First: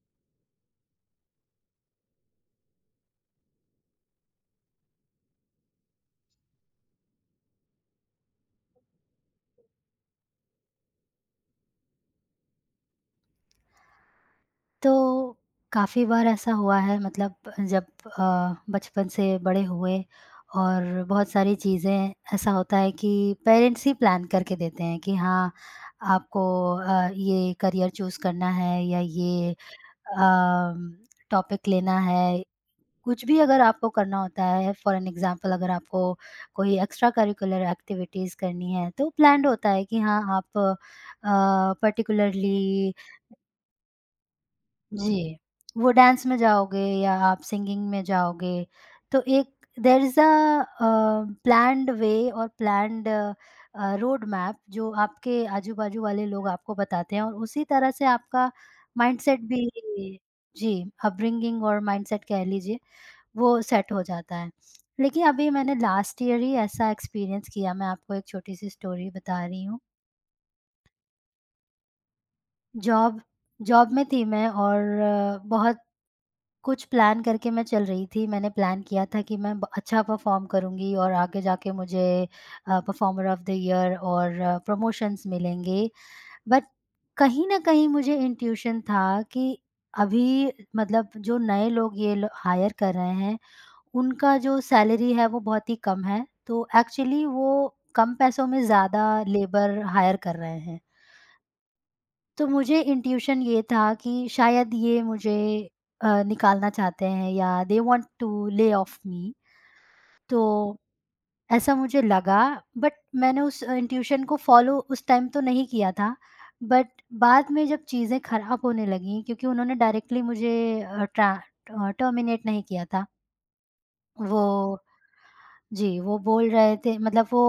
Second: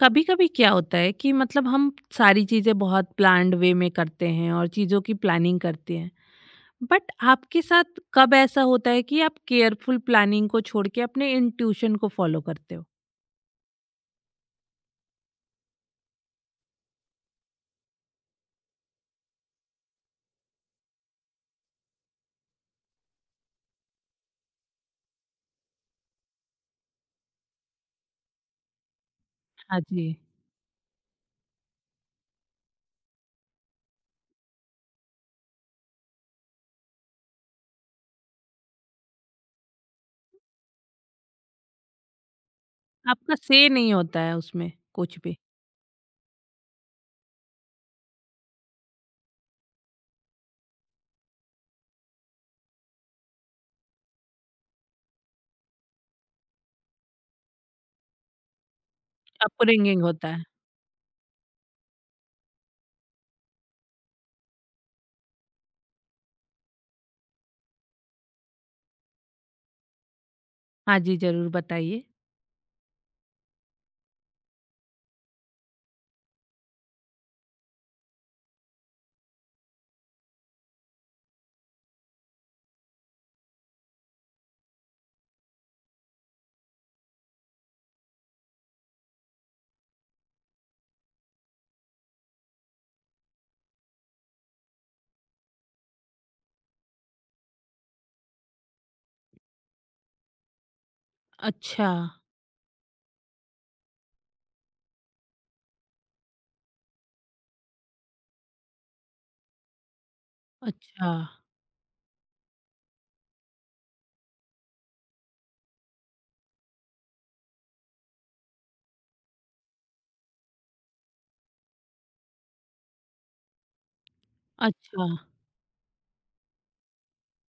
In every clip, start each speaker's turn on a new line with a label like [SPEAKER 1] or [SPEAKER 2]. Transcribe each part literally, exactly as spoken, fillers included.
[SPEAKER 1] कभी कभी क्या होता है कि मतलब हम सारी चीजें बहुत प्लान्ड वे में करते हैं और चीजों की प्लानिंग करते हैं बट आपके साथ कब ऐसा होता है कि आप केयरफुल प्लानिंग को छोड़ के अपने इंट्यूशन को फॉलो करते हो।
[SPEAKER 2] तो काफ़ी बार ऐसा हुआ है, मतलब जब अ, बचपन से बड़े हुए और बहुत सारी चीज़ें ऐसा होता है कि पेरेंट्स ही प्लान करके देते हैं कि हाँ, आपको अ, ये करियर चूज़ करना है या ये
[SPEAKER 1] हाँ जी।
[SPEAKER 2] टॉपिक लेना है। कुछ भी अगर आपको करना होता है, फॉर एन एग्जांपल अगर आपको कोई एक्स्ट्रा करिकुलर एक्टिविटीज़ करनी है तो प्लान्ड होता है कि हाँ, आप पर्टिकुलरली
[SPEAKER 1] आपका से नहीं होता है उसमें कुछ
[SPEAKER 2] जी,
[SPEAKER 1] भी।
[SPEAKER 2] वो डांस में जाओगे या आप सिंगिंग में जाओगे। तो एक there is a uh, planned way और प्लान्ड अ, रोड मैप जो आपके आजू-बाजू वाले लोग आपको बताते हैं और उसी तरह से आपका माइंडसेट भी
[SPEAKER 1] अपरिंगिंग होता है।
[SPEAKER 2] जी, अपब्रिंगिंग और माइंडसेट कह लीजिए, वो सेट हो जाता है। लेकिन अभी मैंने लास्ट ईयर ही ऐसा एक्सपीरियंस किया, मैं आपको एक छोटी-सी स्टोरी बता रही हूँ।
[SPEAKER 1] हाँ जी, जरूर बताइए।
[SPEAKER 2] जॉब जॉब में थी मैं और अ, बहुत कुछ प्लान करके मैं चल रही थी। मैंने प्लान किया था कि मैं ब अच्छा परफ़ॉर्म करूँगी और आगे जाके मुझे uh, performer of the year और प्रमोशंस मिलेंगे। बट कहीं न कहीं मुझे इंट्यूशन था कि अभी, मतलब जो नए लोग ये लो हायर कर रहे हैं, उनका जो सैलरी है वो बहुत ही कम है। तो एक्चुअली वो कम पैसों में ज़्यादा लेबर हायर कर रहे हैं।
[SPEAKER 1] अच्छा।
[SPEAKER 2] तो मुझे इंट्यूशन ये था कि शायद ये मुझे अ, निकालना चाहते हैं या they want to lay off me. तो
[SPEAKER 1] अच्छा।
[SPEAKER 2] ऐसा मुझे लगा, बट मैंने उस इंट्यूशन को फॉलो उस टाइम तो नहीं किया था। बट बाद में जब चीज़ें खराब होने लगीं क्योंकि उन्होंने डायरेक्टली मुझे अ, ट्रा अ, टर्मिनेट नहीं किया था। वो
[SPEAKER 1] अच्छा,
[SPEAKER 2] जी, वो बोल रहे थे, मतलब वो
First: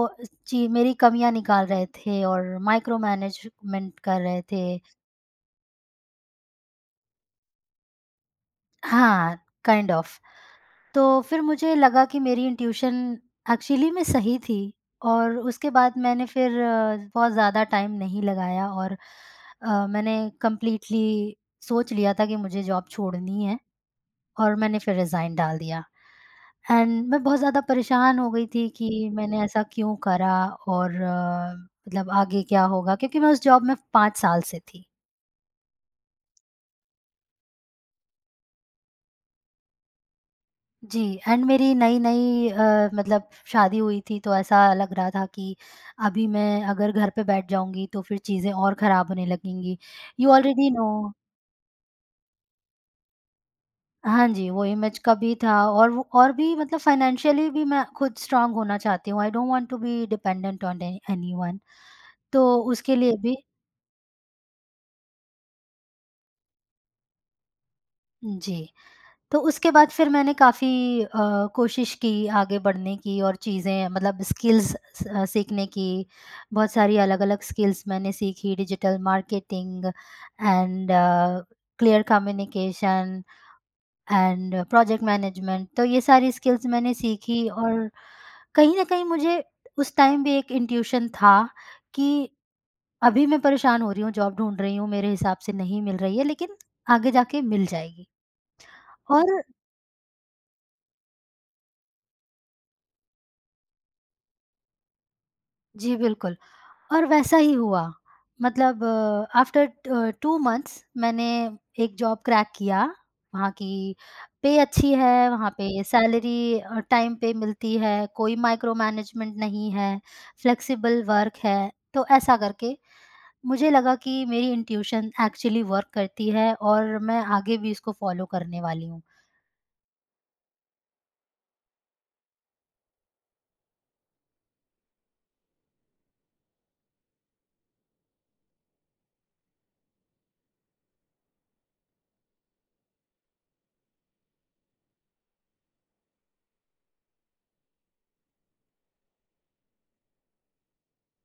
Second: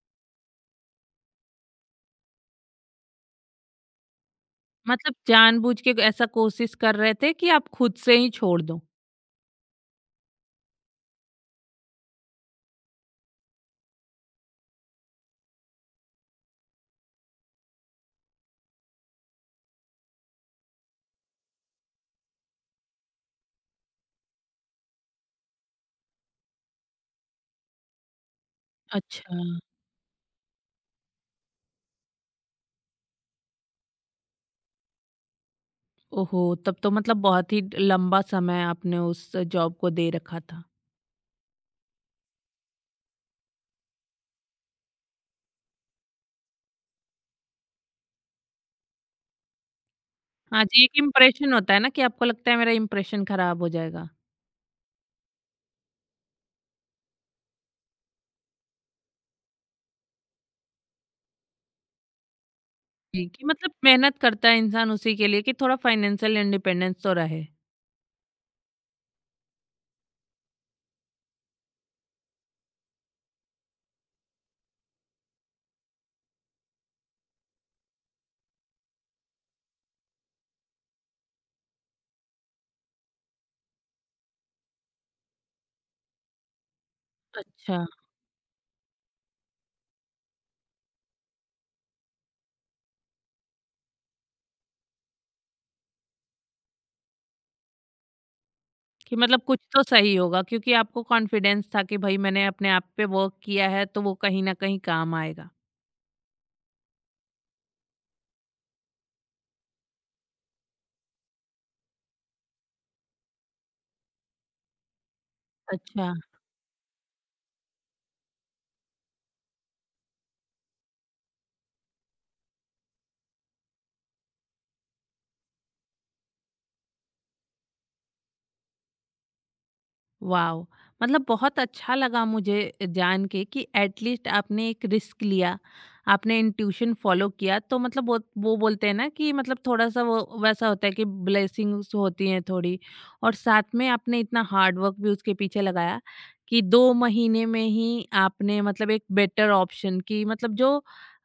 [SPEAKER 2] ची मेरी कमियाँ निकाल रहे थे और माइक्रो मैनेजमेंट कर रहे थे।
[SPEAKER 1] मतलब जानबूझ के ऐसा कोशिश कर रहे थे कि आप खुद से ही छोड़ दो।
[SPEAKER 2] हाँ, काइंड ऑफ। तो फिर मुझे लगा कि मेरी इंट्यूशन एक्चुअली में सही थी और उसके बाद मैंने फिर अ, बहुत ज़्यादा टाइम नहीं लगाया और अ, मैंने कंप्लीटली सोच लिया था कि मुझे जॉब छोड़नी है और मैंने फिर रिज़ाइन डाल दिया। एंड मैं बहुत ज़्यादा परेशान हो गई थी कि
[SPEAKER 1] अच्छा।
[SPEAKER 2] मैंने ऐसा क्यों करा और अ, मतलब आगे क्या होगा? क्योंकि मैं उस जॉब में पाँच साल से थी।
[SPEAKER 1] ओहो! तब तो मतलब बहुत ही लंबा समय आपने उस जॉब को दे रखा था।
[SPEAKER 2] जी एंड मेरी नई-नई, अ, मतलब शादी हुई थी तो ऐसा लग रहा था कि अभी मैं अगर घर पे बैठ जाऊँगी तो फिर चीज़ें और ख़राब होने लगेंगी। यू
[SPEAKER 1] हाँ
[SPEAKER 2] ऑलरेडी
[SPEAKER 1] जी,
[SPEAKER 2] नो।
[SPEAKER 1] एक इम्प्रेशन होता है ना कि आपको लगता है मेरा इम्प्रेशन खराब हो जाएगा।
[SPEAKER 2] हाँ जी, वो इमेज का भी था और वो और भी, मतलब फाइनेंशियली भी मैं खुद स्ट्रॉन्ग होना चाहती हूँ। I don't want to be dependent on a anyone, तो उसके लिए
[SPEAKER 1] जी,
[SPEAKER 2] भी
[SPEAKER 1] कि मतलब मेहनत करता है इंसान उसी के लिए कि थोड़ा फाइनेंशियल इंडिपेंडेंस तो रहे।
[SPEAKER 2] जी। तो उसके बाद फिर मैंने काफ़ी अ, कोशिश की आगे बढ़ने की और चीज़ें, मतलब स्किल्स अ, सीखने की। बहुत सारी अलग-अलग स्किल्स मैंने सीखी digital marketing and clear communication and project management. तो ये सारी स्किल्स मैंने सीखी।
[SPEAKER 1] अच्छा,
[SPEAKER 2] और कहीं न कहीं मुझे उस टाइम भी एक इंट्यूशन था कि अभी मैं परेशान हो रही हूँ, जॉब ढूँढ रही हूँ, मेरे हिसाब से नहीं मिल रही है लेकिन आगे जाके मिल जाएगी।
[SPEAKER 1] कि
[SPEAKER 2] और
[SPEAKER 1] मतलब कुछ तो सही होगा क्योंकि आपको कॉन्फिडेंस था कि भई मैंने अपने आप पे वर्क किया है तो वो कहीं न कहीं काम आएगा।
[SPEAKER 2] जी, बिल्कुल। और वैसा ही हुआ। मतलब आफ्टर अ, टू मंथ्स मैंने एक जॉब क्रैक किया। वहाँ की पे अच्छी है, वहाँ पे
[SPEAKER 1] अच्छा।
[SPEAKER 2] सैलरी अ, टाइम पे मिलती है, कोई माइक्रो मैनेजमेंट नहीं है, फ्लेक्सिबल वर्क है। तो ऐसा करके मुझे लगा कि मेरी इंट्यूशन एक्चुअली वर्क करती है और मैं आगे भी इसको फॉलो करने वाली हूँ।
[SPEAKER 1] वाओ! मतलब बहुत अच्छा लगा मुझे जान के कि एटलीस्ट आपने एक रिस्क लिया, आपने इंट्यूशन फॉलो किया। तो मतलब वो वो बोलते हैं ना कि मतलब थोड़ा-सा वो वैसा होता है कि ब्लेसिंग्स होती हैं थोड़ी और साथ में आपने इतना हार्ड वर्क भी उसके पीछे लगाया कि दो महीने में ही आपने मतलब एक बेटर ऑप्शन की मतलब जो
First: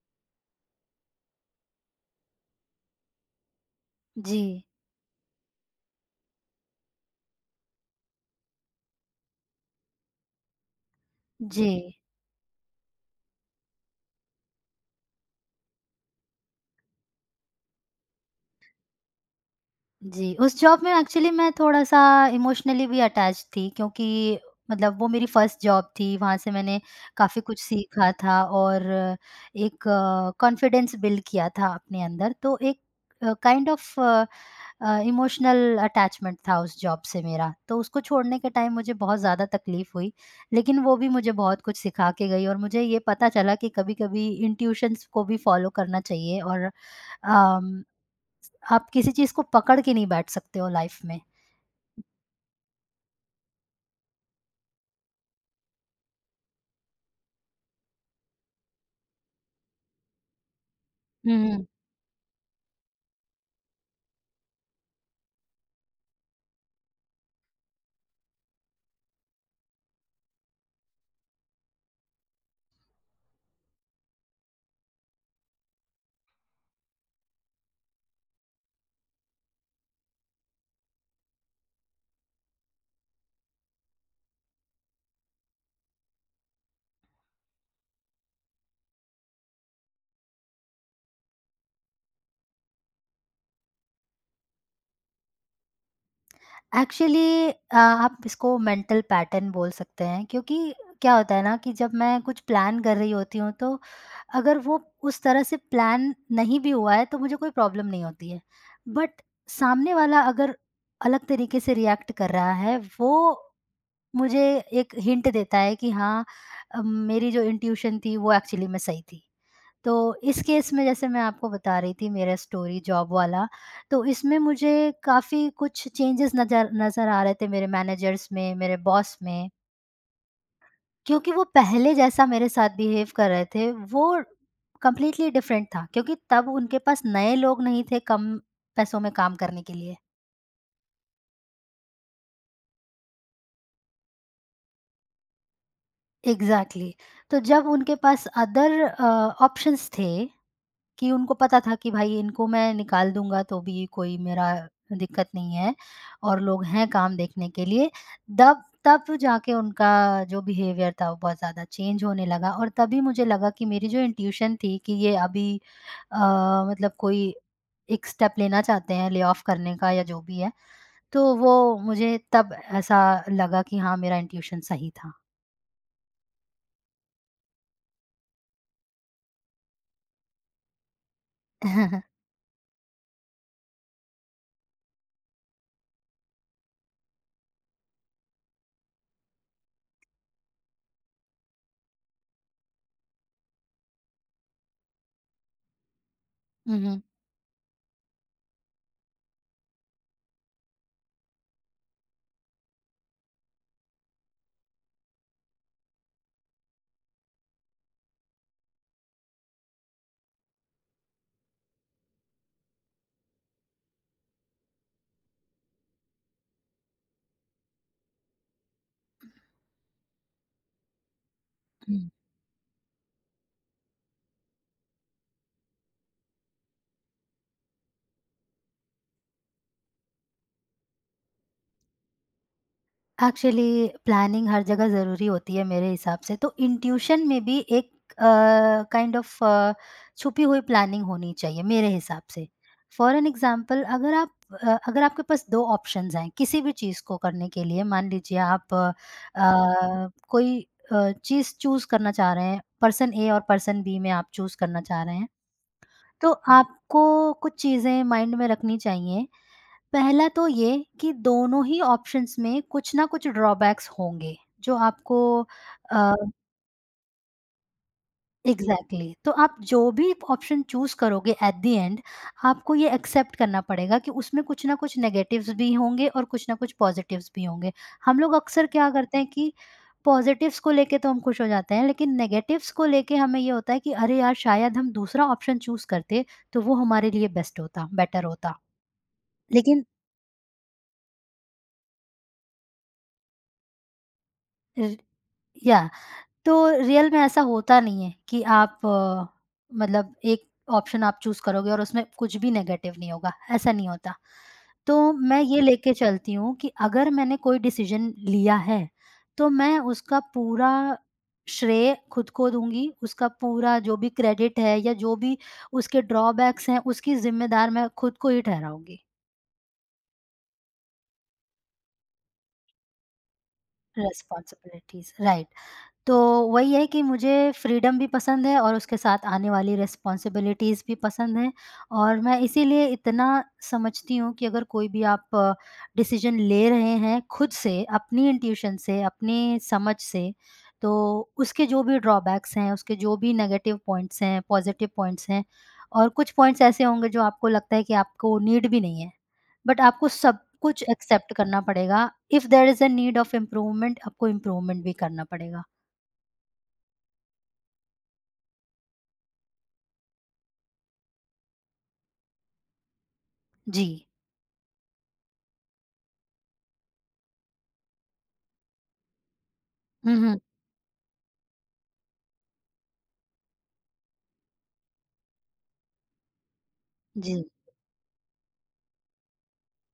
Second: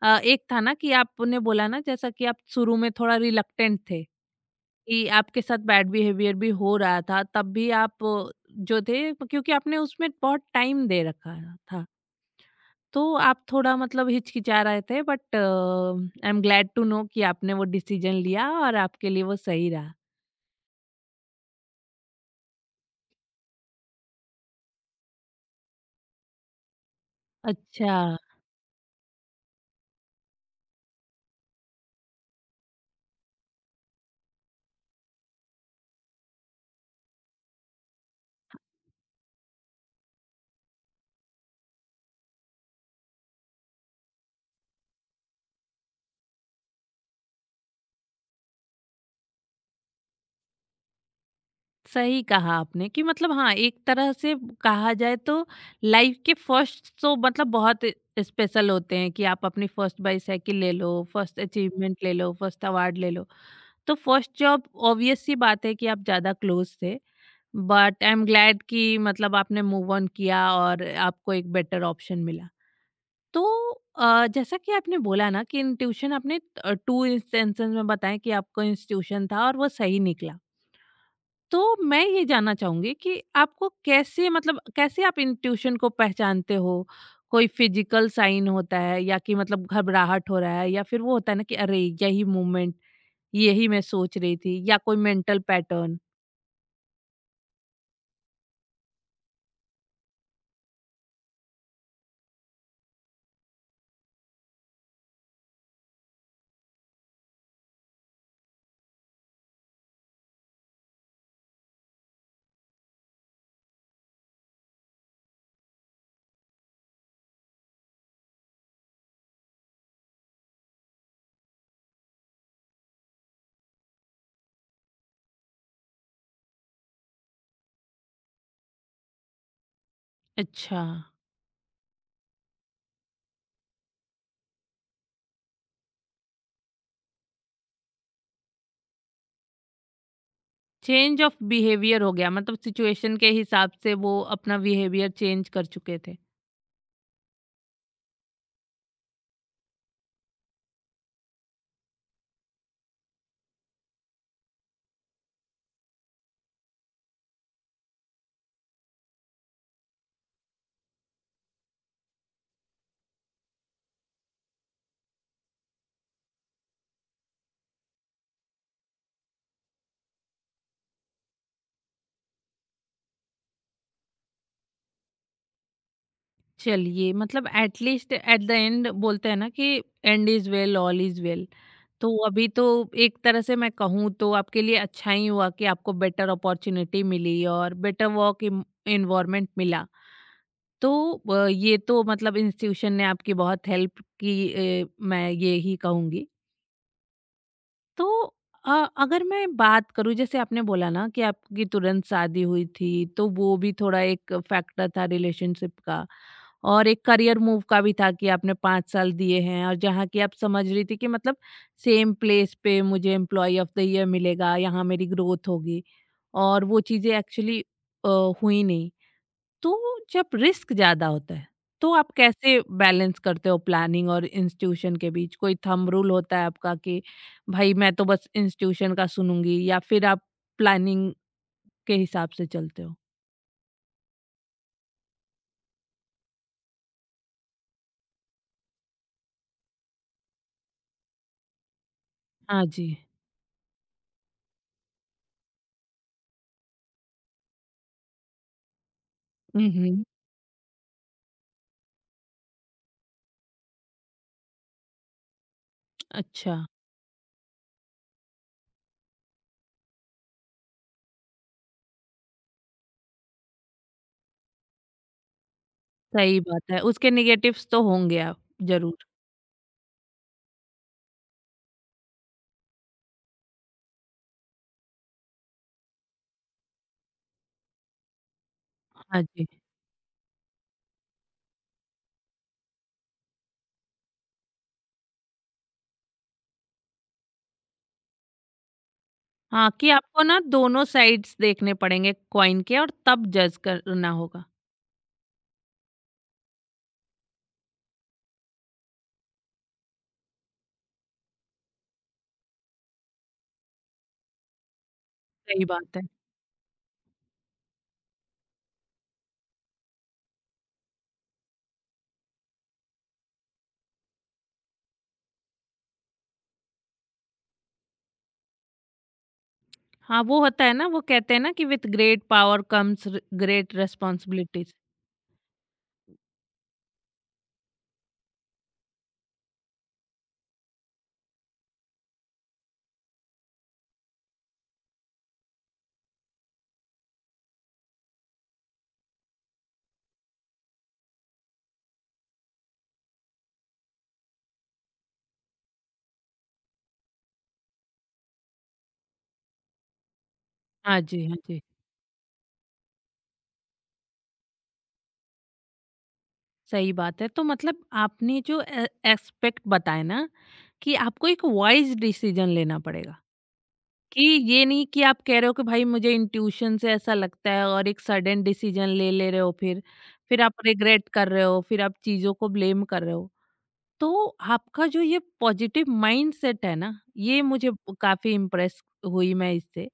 [SPEAKER 1] अ, एक था ना कि आपने बोला ना जैसा कि आप शुरू में थोड़ा रिलक्टेंट थे।
[SPEAKER 2] जी,
[SPEAKER 1] कि आपके साथ बैड बिहेवियर भी हो रहा था तब भी आप अ, जो थे क्योंकि आपने उसमें बहुत टाइम दे रखा
[SPEAKER 2] जी।
[SPEAKER 1] था तो आप थोड़ा मतलब हिचकिचा रहे थे but I am glad to know कि आपने वो डिसीजन लिया और आपके लिए वो सही रहा।
[SPEAKER 2] जी, उस जॉब में एक्चुअली मैं थोड़ा-सा इमोशनली भी अटैच थी क्योंकि मतलब वो मेरी फर्स्ट जॉब थी, वहाँ से मैंने काफ़ी कुछ
[SPEAKER 1] अच्छा।
[SPEAKER 2] सीखा था और एक कॉन्फिडेंस बिल्ड किया था अपने अंदर। तो एक uh, kind of uh, emotional attachment था उस जॉब से मेरा, तो उसको छोड़ने के टाइम मुझे बहुत ज़्यादा तकलीफ़ हुई, लेकिन वो भी मुझे बहुत कुछ सिखा के गई और मुझे ये पता चला कि कभी-कभी इंट्यूशंस को भी फ़ॉलो करना चाहिए और अम आप किसी चीज़ को पकड़ के नहीं बैठ सकते हो लाइफ में।
[SPEAKER 1] सही कहा आपने कि मतलब हाँ एक तरह से कहा जाए तो लाइफ के फर्स्ट तो मतलब बहुत स्पेशल होते हैं कि आप अपनी फर्स्ट बाईसाइकिल ले लो,
[SPEAKER 2] हुँ,
[SPEAKER 1] फर्स्ट
[SPEAKER 2] हुँ।
[SPEAKER 1] अचीवमेंट ले लो, फर्स्ट अवार्ड ले लो, तो फर्स्ट जॉब ऑब्वियस सी बात है कि आप ज़्यादा क्लोज थे बट आई एम ग्लैड कि मतलब आपने मूव ऑन किया और आपको एक बेटर ऑप्शन मिला। तो अ, जैसा कि आपने बोला ना कि ट्यूशन आपने टू इंस्टेंसेस में बताया कि आपको इंस्टीट्यूशन था और वो सही निकला, तो मैं ये जानना चाहूंगी कि आपको कैसे मतलब कैसे आप इन ट्यूशन को पहचानते हो। कोई फिजिकल साइन होता है या कि मतलब घबराहट हो रहा है या फिर वो होता है ना कि अरे यही मूवमेंट यही मैं सोच रही थी, या कोई मेंटल पैटर्न।
[SPEAKER 2] एक्चुअली अ, आप इसको मेंटल पैटर्न बोल सकते हैं क्योंकि क्या होता है ना कि जब मैं कुछ प्लान कर रही होती हूँ तो अगर वो उस तरह से प्लान नहीं भी हुआ है तो मुझे कोई प्रॉब्लम नहीं होती है। बट सामने वाला अगर अलग तरीके से रिएक्ट कर रहा है, वो मुझे एक हिंट देता है कि हाँ, अ, मेरी जो इंट्यूशन थी वो एक्चुअली में सही थी। तो इस केस में जैसे मैं आपको बता रही थी मेरा स्टोरी जॉब वाला, तो इसमें मुझे काफ़ी कुछ चेंजेस नज़र नज़र आ रहे थे मेरे मैनेजर्स में, मेरे बॉस में,
[SPEAKER 1] अच्छा,
[SPEAKER 2] क्योंकि वो पहले जैसा मेरे साथ बिहेव कर रहे थे, वो कंप्लीटली डिफरेंट था क्योंकि तब उनके पास नए लोग नहीं थे कम पैसों में काम करने के लिए।
[SPEAKER 1] चेंज ऑफ बिहेवियर हो गया मतलब सिचुएशन के हिसाब से वो अपना बिहेवियर चेंज कर चुके थे।
[SPEAKER 2] एग्ज़ैक्टली, तो जब उनके पास अदर अ, ऑप्शंस थे कि उनको पता था कि भाई इनको मैं निकाल दूँगा तो भी कोई मेरा दिक्कत नहीं है और लोग हैं काम देखने के लिए। दब तब जाके उनका जो बिहेवियर था वो बहुत ज़्यादा चेंज होने लगा और तभी मुझे लगा कि मेरी जो इंट्यूशन थी कि ये अभी अ, मतलब कोई एक स्टेप लेना चाहते हैं ले ऑफ करने का या जो भी है, तो वो मुझे तब ऐसा लगा कि हाँ, मेरा इंट्यूशन सही था।
[SPEAKER 1] चलिए मतलब at least at the end बोलते हैं ना कि end is well all is well. तो अभी तो एक तरह से मैं कहूँ तो आपके लिए अच्छा ही हुआ कि आपको बेटर अपॉर्च्युनिटी मिली और बेटर वर्क इम एनवायरनमेंट मिला। तो अ, ये तो मतलब इंस्टीट्यूशन ने आपकी बहुत हेल्प की ए, मैं ये ही कहूँगी।
[SPEAKER 2] हुँ, हुँ।
[SPEAKER 1] तो अ, अगर मैं बात करूँ जैसे आपने बोला ना कि आपकी तुरंत शादी हुई थी, तो वो भी थोड़ा एक फैक्टर था रिलेशनशिप का और एक करियर मूव का भी था कि आपने पाँच साल दिए हैं और जहाँ की आप समझ रही थी कि मतलब सेम प्लेस पे मुझे एम्प्लॉय ऑफ द ईयर मिलेगा, यहाँ मेरी ग्रोथ होगी, और वो चीज़ें एक्चुअली हुई नहीं। तो जब रिस्क ज़्यादा होता है तो आप कैसे बैलेंस करते हो प्लानिंग और इंस्टीट्यूशन के बीच? कोई थंब रूल होता है आपका कि भाई मैं तो बस इंस्टीट्यूशन का सुनूँगी, या फिर आप प्लानिंग के हिसाब से चलते हो?
[SPEAKER 2] एक्चुअली प्लानिंग हर जगह ज़रूरी होती है मेरे हिसाब से, तो इंट्यूशन में भी एक अ, काइंड ऑफ अ, छुपी हुई प्लानिंग होनी चाहिए मेरे हिसाब से।
[SPEAKER 1] हाँ जी।
[SPEAKER 2] फॉर एन एग्ज़ाम्पल अगर आप अ, अगर आपके पास दो ऑप्शंस हैं किसी भी चीज़ को करने के लिए, मान लीजिए आप अ,
[SPEAKER 1] हुँ, हुँ।
[SPEAKER 2] अ, कोई अ, चीज़ चूज़ करना चाह रहे हैं, पर्सन ए और पर्सन बी में आप चूज़ करना चाह रहे हैं, तो
[SPEAKER 1] अच्छा,
[SPEAKER 2] आपको कुछ चीज़ें माइंड में रखनी चाहिए। पहला तो ये कि दोनों ही ऑप्शंस में कुछ ना कुछ ड्रॉबैक्स होंगे जो आपको अ,
[SPEAKER 1] सही बात है। उसके नेगेटिव्स तो होंगे आप
[SPEAKER 2] एग्जैक्टली
[SPEAKER 1] ज़रूर।
[SPEAKER 2] exactly, तो आप जो भी ऑप्शन चूज करोगे एट द एंड आपको ये एक्सेप्ट करना पड़ेगा कि उसमें कुछ ना कुछ नेगेटिव्स भी होंगे और कुछ ना कुछ पॉजिटिव्स भी होंगे। हम लोग अक्सर क्या करते
[SPEAKER 1] हाँ
[SPEAKER 2] हैं
[SPEAKER 1] जी।
[SPEAKER 2] कि पॉजिटिव्स को लेके तो हम खुश हो जाते हैं लेकिन नेगेटिव्स को लेके हमें ये होता है कि अरे यार, शायद हम दूसरा ऑप्शन चूज करते तो वो हमारे लिए बेस्ट होता, बेटर होता।
[SPEAKER 1] हाँ,
[SPEAKER 2] लेकिन
[SPEAKER 1] कि आपको ना दोनों साइड्स देखने पड़ेंगे कॉइन के और तब जज करना होगा।
[SPEAKER 2] र- या तो रियल में ऐसा होता नहीं है कि आप अ, मतलब एक ऑप्शन आप चूज़ करोगे और उसमें कुछ भी नेगेटिव नहीं होगा, ऐसा नहीं होता। तो मैं ये
[SPEAKER 1] सही
[SPEAKER 2] लेके
[SPEAKER 1] बात है।
[SPEAKER 2] चलती हूँ कि अगर मैंने कोई डिसीज़न लिया है, तो मैं उसका पूरा श्रेय खुद को दूँगी, उसका पूरा जो भी क्रेडिट है या जो भी उसके ड्रॉबैक्स हैं, उसकी ज़िम्मेदार मैं खुद को ही ठहराऊँगी।
[SPEAKER 1] हाँ, वो होता है ना, वो कहते हैं ना कि विथ ग्रेट पावर कम्स र ग्रेट रिस्पॉन्सिबिलिटीज़।
[SPEAKER 2] Responsibilities, right. तो वही है कि मुझे फ्रीडम भी पसंद है और उसके साथ आने वाली रिस्पॉन्सिबिलिटीज़ भी पसंद हैं और मैं इसीलिए इतना समझती हूँ कि अगर कोई भी आप डिसीजन ले रहे हैं खुद से, अपनी इंट्यूशन से, अपनी समझ से, तो उसके जो भी ड्रॉबैक्स हैं, उसके जो भी नेगेटिव पॉइंट्स हैं, पॉज़िटिव पॉइंट्स हैं और कुछ पॉइंट्स ऐसे होंगे जो आपको लगता है कि आपको नीड भी नहीं है। बट आपको सब कुछ
[SPEAKER 1] हाँ जी,
[SPEAKER 2] एक्सेप्ट
[SPEAKER 1] हाँ
[SPEAKER 2] करना
[SPEAKER 1] जी,
[SPEAKER 2] पड़ेगा। If there is a need of improvement, आपको इम्प्रूवमेंट भी करना पड़ेगा।
[SPEAKER 1] सही बात है। तो मतलब आपने जो ए एस्पेक्ट बताए ना कि आपको एक वाइज़ डिसीज़न लेना पड़ेगा,
[SPEAKER 2] जी।
[SPEAKER 1] कि ये नहीं कि आप कह रहे हो कि भाई मुझे इंट्यूशन से ऐसा लगता है और एक सडन डिसीज़न ले ले रहे हो, फिर,
[SPEAKER 2] हुँ, हुँ।
[SPEAKER 1] फिर आप रिग्रेट कर रहे हो, फिर आप चीज़ों को ब्लेम कर रहे हो। तो आपका जो ये पॉजिटिव माइंडसेट है ना,
[SPEAKER 2] जी,
[SPEAKER 1] ये मुझे काफ़ी इम्प्रेस हुई मैं इससे।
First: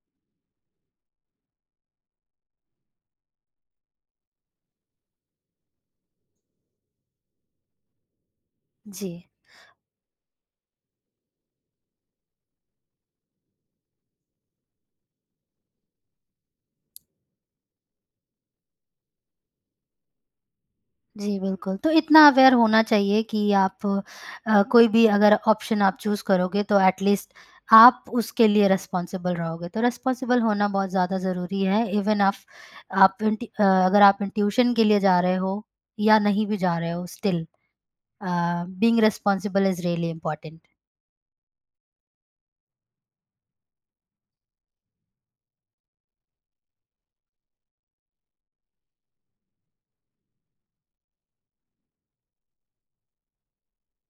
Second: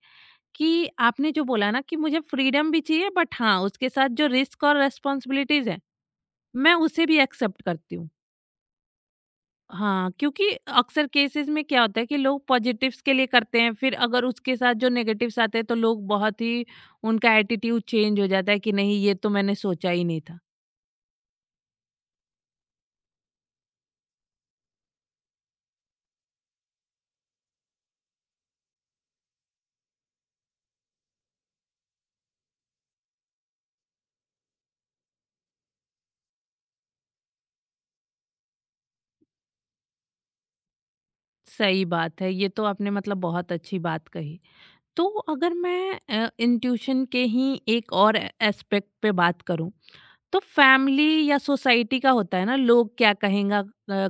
[SPEAKER 1] कि आपने जो बोला ना कि मुझे फ्रीडम भी चाहिए बट हाँ, उसके साथ जो रिस्क और रिस्पॉन्सिबिलिटीज़ हैं, मैं उसे भी एक्सेप्ट करती हूँ।
[SPEAKER 2] जी।
[SPEAKER 1] हाँ, क्योंकि अक्सर केसेज़ में क्या होता है कि लोग पॉजिटिव्स के लिए करते हैं, फिर अगर उसके साथ जो नेगेटिव्स आते हैं तो लोग बहुत ही उनका एटीट्यूड चेंज हो जाता है कि नहीं ये तो मैंने सोचा ही नहीं था।
[SPEAKER 2] जी, बिल्कुल। तो इतना अवेयर होना चाहिए कि आप अ, कोई भी अगर ऑप्शन आप चूज़ करोगे तो एट लीस्ट आप उसके लिए रिस्पॉन्सिबल रहोगे। तो रिस्पॉन्सिबल होना बहुत ज़्यादा ज़रूरी है। इवन आप आप इंट अ, अगर आप इन ट्यूशन के लिए जा रहे हो या नहीं भी जा रहे हो, still uh, being responsible is really important.
[SPEAKER 1] सही बात है, ये तो आपने मतलब बहुत अच्छी बात कही। तो अगर मैं अ, इंट्यूशन के ही एक और एस्पेक्ट पे बात करूँ तो फैमिली या सोसाइटी का होता है ना लोग क्या कहेंगा अ,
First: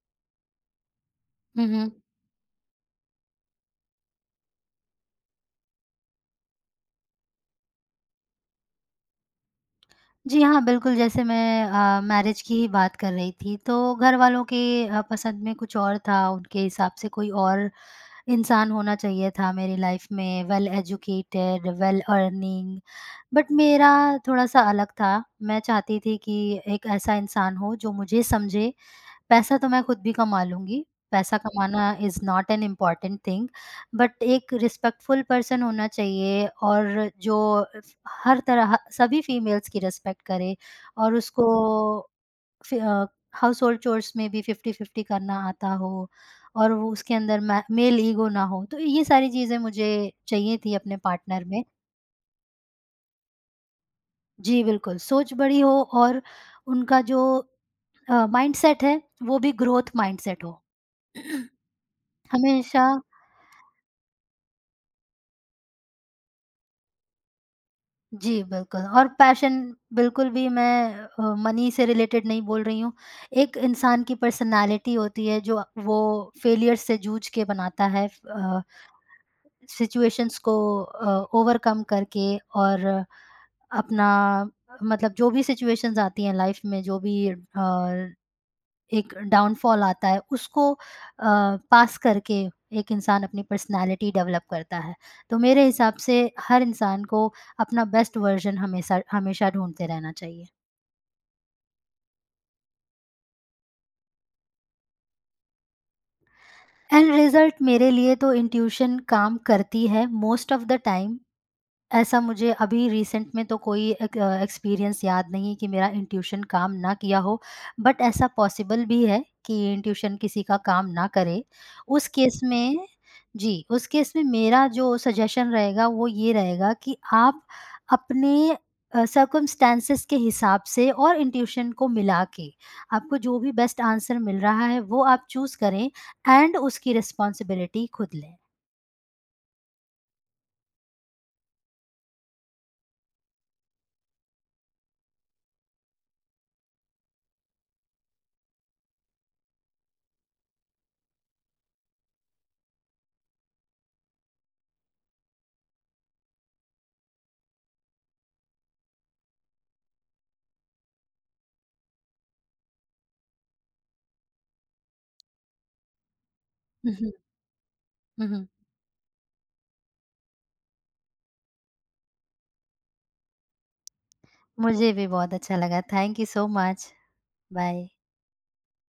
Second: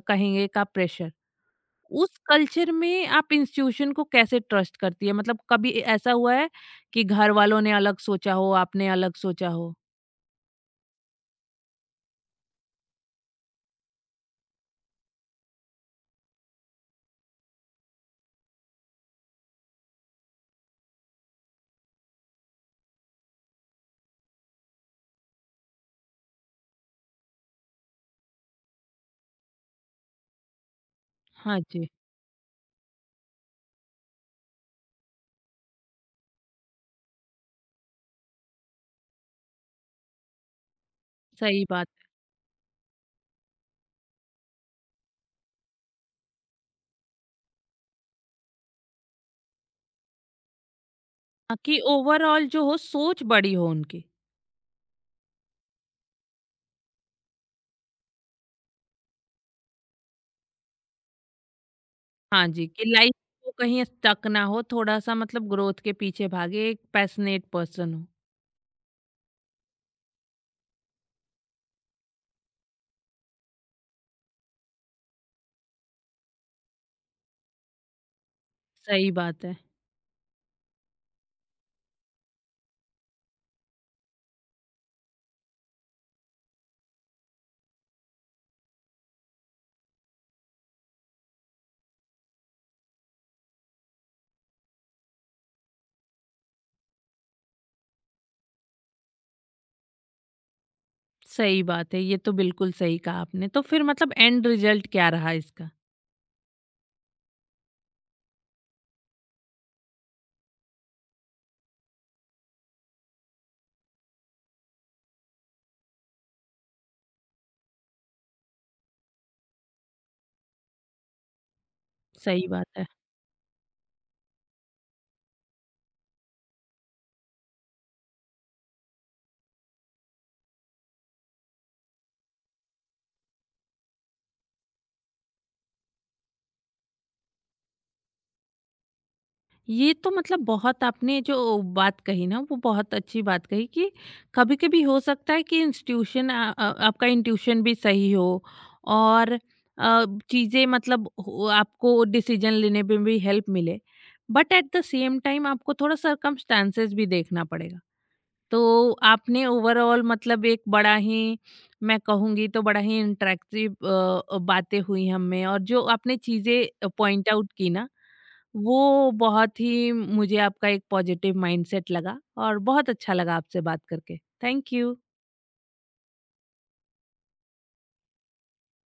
[SPEAKER 1] कहेंगे का प्रेशर।
[SPEAKER 2] हुँ, हुँ।
[SPEAKER 1] उस कल्चर में आप इंस्टीट्यूशन को कैसे ट्रस्ट करती है, मतलब कभी ऐसा हुआ है कि घर वालों ने अलग सोचा हो आपने अलग सोचा हो?
[SPEAKER 2] जी हाँ, बिल्कुल। जैसे मैं अ, मैरिज की ही बात कर रही थी, तो घरवालों के अ, पसंद में कुछ और था, उनके हिसाब से कोई और इंसान होना चाहिए था मेरी लाइफ में well educated, well earning. But मेरा थोड़ा-सा अलग था। मैं चाहती थी कि एक ऐसा इंसान हो जो मुझे समझे, पैसा तो मैं खुद भी कमा लूँगी, पैसा
[SPEAKER 1] हाँ जी।
[SPEAKER 2] कमाना is not an important thing, but एक रिस्पेक्टफुल पर्सन होना चाहिए और जो हर तरह सभी फीमेल्स की रिस्पेक्ट करे और उसको
[SPEAKER 1] सही बात है।
[SPEAKER 2] फि अ, हाउसहोल्ड चोर्स में भी फ़िफ़्टी फ़िफ़्टी करना आता हो और वो उसके अंदर मै मेल ईगो ना हो, तो ये सारी चीज़ें मुझे चाहिए थी अपने पार्टनर
[SPEAKER 1] हाँ,
[SPEAKER 2] में।
[SPEAKER 1] कि ओवरऑल जो हो सोच बड़ी हो उनकी।
[SPEAKER 2] जी, बिल्कुल, सोच बड़ी हो और उनका जो अ, माइंडसेट है, वो भी ग्रोथ माइंडसेट हो।
[SPEAKER 1] हाँ जी, कि
[SPEAKER 2] हमेशा
[SPEAKER 1] लाइफ को कहीं स्टक ना हो थोड़ा सा, मतलब ग्रोथ के पीछे भागे, एक पैशनेट पर्सन हो।
[SPEAKER 2] जी, बिल्कुल। और पैशन बिल्कुल भी मैं अ, मनी से रिलेटेड नहीं बोल रही हूँ। एक इंसान की पर्सनैलिटी होती है जो वो फेलियर से जूझ के बनाता है, अ
[SPEAKER 1] सही बात है।
[SPEAKER 2] सिचुएशंस को अ, ओवरकम करके और अपना, मतलब जो भी सिचुएशंस आती हैं लाइफ में, जो भी अ, एक डाउनफॉल आता है उसको पास करके एक इंसान अपनी पर्सनालिटी डेवलप करता है। तो मेरे हिसाब से हर इंसान को अपना बेस्ट वर्जन हमेशा हमेशा ढूंढते रहना चाहिए।
[SPEAKER 1] सही बात है, ये तो बिल्कुल सही कहा आपने। तो फिर मतलब एंड रिजल्ट क्या रहा इसका?
[SPEAKER 2] एंड रिजल्ट मेरे लिए तो इंट्यूशन काम करती है मोस्ट ऑफ द टाइम। ऐसा मुझे अभी रिसेंट में तो कोई एक अ, एक्सपीरियंस याद नहीं है कि मेरा इंट्यूशन काम ना किया हो, बट ऐसा पॉसिबल भी है कि इंट्यूशन किसी का काम ना करे। उस केस
[SPEAKER 1] सही बात
[SPEAKER 2] में
[SPEAKER 1] है।
[SPEAKER 2] जी, उस केस में मेरा जो सजेशन रहेगा वो ये रहेगा कि आप अपने अ, सर्कमस्टेंसेस के हिसाब से और इंट्यूशन को मिला के, आपको जो भी बेस्ट आंसर मिल रहा है वो आप चूज़ करें एंड उसकी रिस्पॉन्सिबिलिटी खुद लें।
[SPEAKER 1] ये तो मतलब बहुत आपने जो बात कही ना वो बहुत अच्छी बात कही कि कभी-कभी हो सकता है कि इंस्टीट्यूशन अ अ, आपका इंट्यूशन भी सही हो और अ, चीज़ें मतलब हो, आपको डिसीजन लेने में भी हेल्प मिले। But at the same time आपको थोड़ा सर्कमस्टेंसेस भी देखना पड़ेगा। तो आपने ओवरऑल मतलब एक बड़ा ही, मैं कहूँगी तो बड़ा ही इंटरेक्टिव बातें हुई हम में, और जो आपने चीज़ें
[SPEAKER 2] हुँ, हुँ।
[SPEAKER 1] पॉइंट आउट की ना,
[SPEAKER 2] हुँ, हुँ।
[SPEAKER 1] वो बहुत ही मुझे आपका एक पॉजिटिव माइंडसेट लगा और बहुत अच्छा लगा आपसे बात करके। थैंक
[SPEAKER 2] मुझे
[SPEAKER 1] यू।
[SPEAKER 2] भी बहुत अच्छा लगा। Thank you so much. Bye.